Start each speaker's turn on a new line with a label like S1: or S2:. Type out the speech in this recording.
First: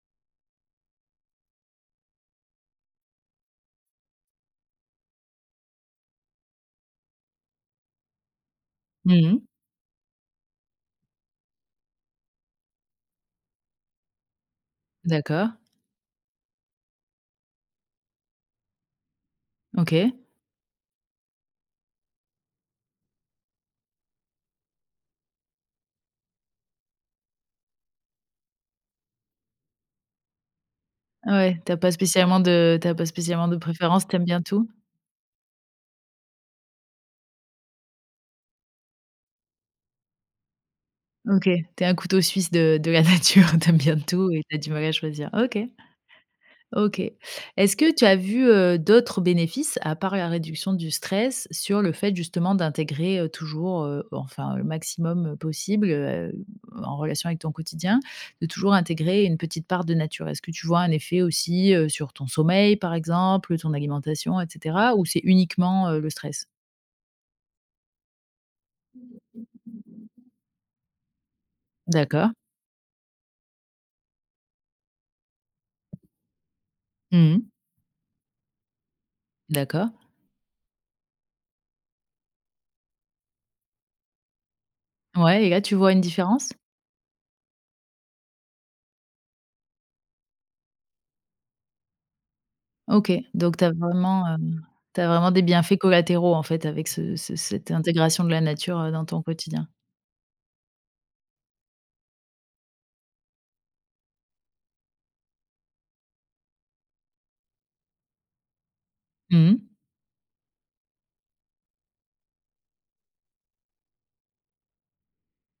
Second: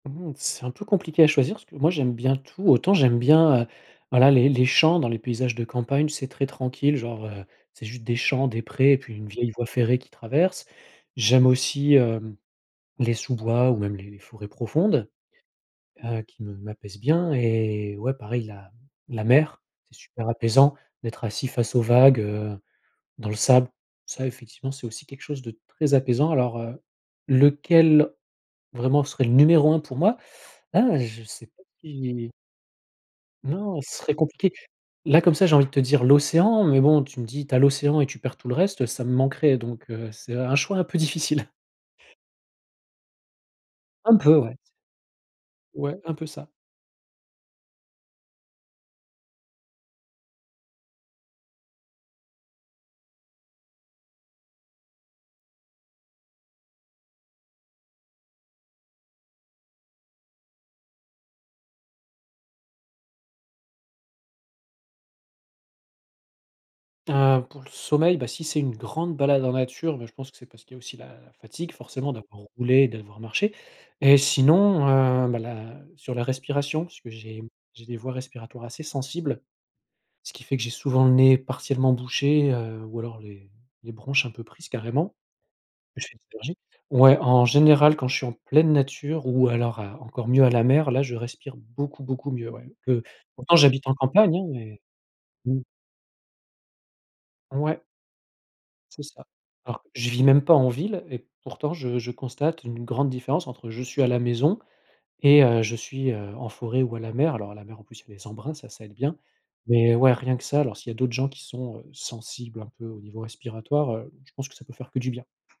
S1: Mmh. C'est un peu compliqué à choisir parce que moi j'aime bien tout. Autant j'aime bien, heu, voilà les les champs dans les paysages de campagne, c'est très tranquille genre, heu, c'est juste des champs, des prés et
S2: Mmh
S1: puis une
S2: mh.
S1: vieille voie ferrée qui traverse. J'aime aussi, hem, les sous-bois ou même les forêts profondes.
S2: D'accord.
S1: Heu, qui me m'apaisent bien et ouais, pareil la m la mer, c'est
S2: OK.
S1: super apaisant d'être assis face aux vagues, heu, dans le sable. Ça effectivement, c'est aussi quelque chose de très apaisant alors, heu, lequel vraiment serait le numéro 1 pour moi? Là je
S2: Ah
S1: sais
S2: ouais.
S1: pas
S2: Tu as pas
S1: si
S2: spécialement de tu as pas spécialement de
S1: non, ce
S2: préférence,
S1: serait
S2: tu aimes bien
S1: compliqué.
S2: tout?
S1: Là comme ça, j'ai envie de te dire l'océan mais bon, tu me dis: «Tu as l'océan et tu perds tout le reste», heu, ça me manquerait donc heu, c'est un choix un peu
S2: OK.
S1: difficile.
S2: Tu es un couteau suisse de de la nature. Tu aimes bien
S1: Un
S2: tout
S1: peu
S2: et tu as
S1: ouais,
S2: du mal à choisir. OK.
S1: c'est ouais, un peu ça.
S2: OK. Est-ce que tu as vu, heu, d'autres bénéfices à part la réduction du stress sur le fait justement d'intégrer, heu, toujours- heu, enfin le maximum, heu, possible, heu, en relation avec ton quotidien- de toujours intégrer une petite part de nature? Est-ce que tu vois un effet aussi, heu, sur ton sommeil par exemple, ton alimentation et cetera ou c'est uniquement, heu, le stress?
S1: Ah. Pour le sommeil, bah si c'est une grande balade en nature, bah je pense que c'est parce qu'il y a aussi la fatigue forcément
S2: D'accord.
S1: d'avoir roulé et d'avoir marché et sinon, heu, bah la sur la respiration. Parce que
S2: Mhm
S1: j'ai
S2: mh.
S1: j'ai des voies respiratoires assez sensibles.
S2: D'accord.
S1: Ce qui fait que j'ai souvent le nez partiellement bouché, heu, ou alors les les bronches un peu prises carrément.
S2: Ouais et là, tu vois une
S1: Je fais des
S2: différence?
S1: allergies. Ouais, en général quand je suis en pleine nature ou alors à encore mieux à la mer, là, je respire beaucoup beaucoup mieux ouais. Peu
S2: OK.
S1: pourtant
S2: Donc tu as
S1: j'habite en
S2: vraiment,
S1: campagne, hein,
S2: hem,
S1: mais,
S2: tu as vraiment des
S1: mmh.
S2: bienfaits collatéraux en fait avec ce ce cette
S1: Ouais.
S2: intégration de la nature, heu,
S1: C'est
S2: dans ton
S1: ça.
S2: quotidien?
S1: Alors qu je vis même pas en ville et pourtant je je constate une grande différence entre je suis à la maison et heu, je suis, heu, en forêt ou à la mer. Alors à la mer en plus il y a les embruns, ça ça aide bien.
S2: Mmh mh.
S1: Mais ouais rien que ça alors s'il y a d'autres gens qui sont, heu, sensibles un peu au niveau respiratoire, heu, je pense que ça peut faire que du bien.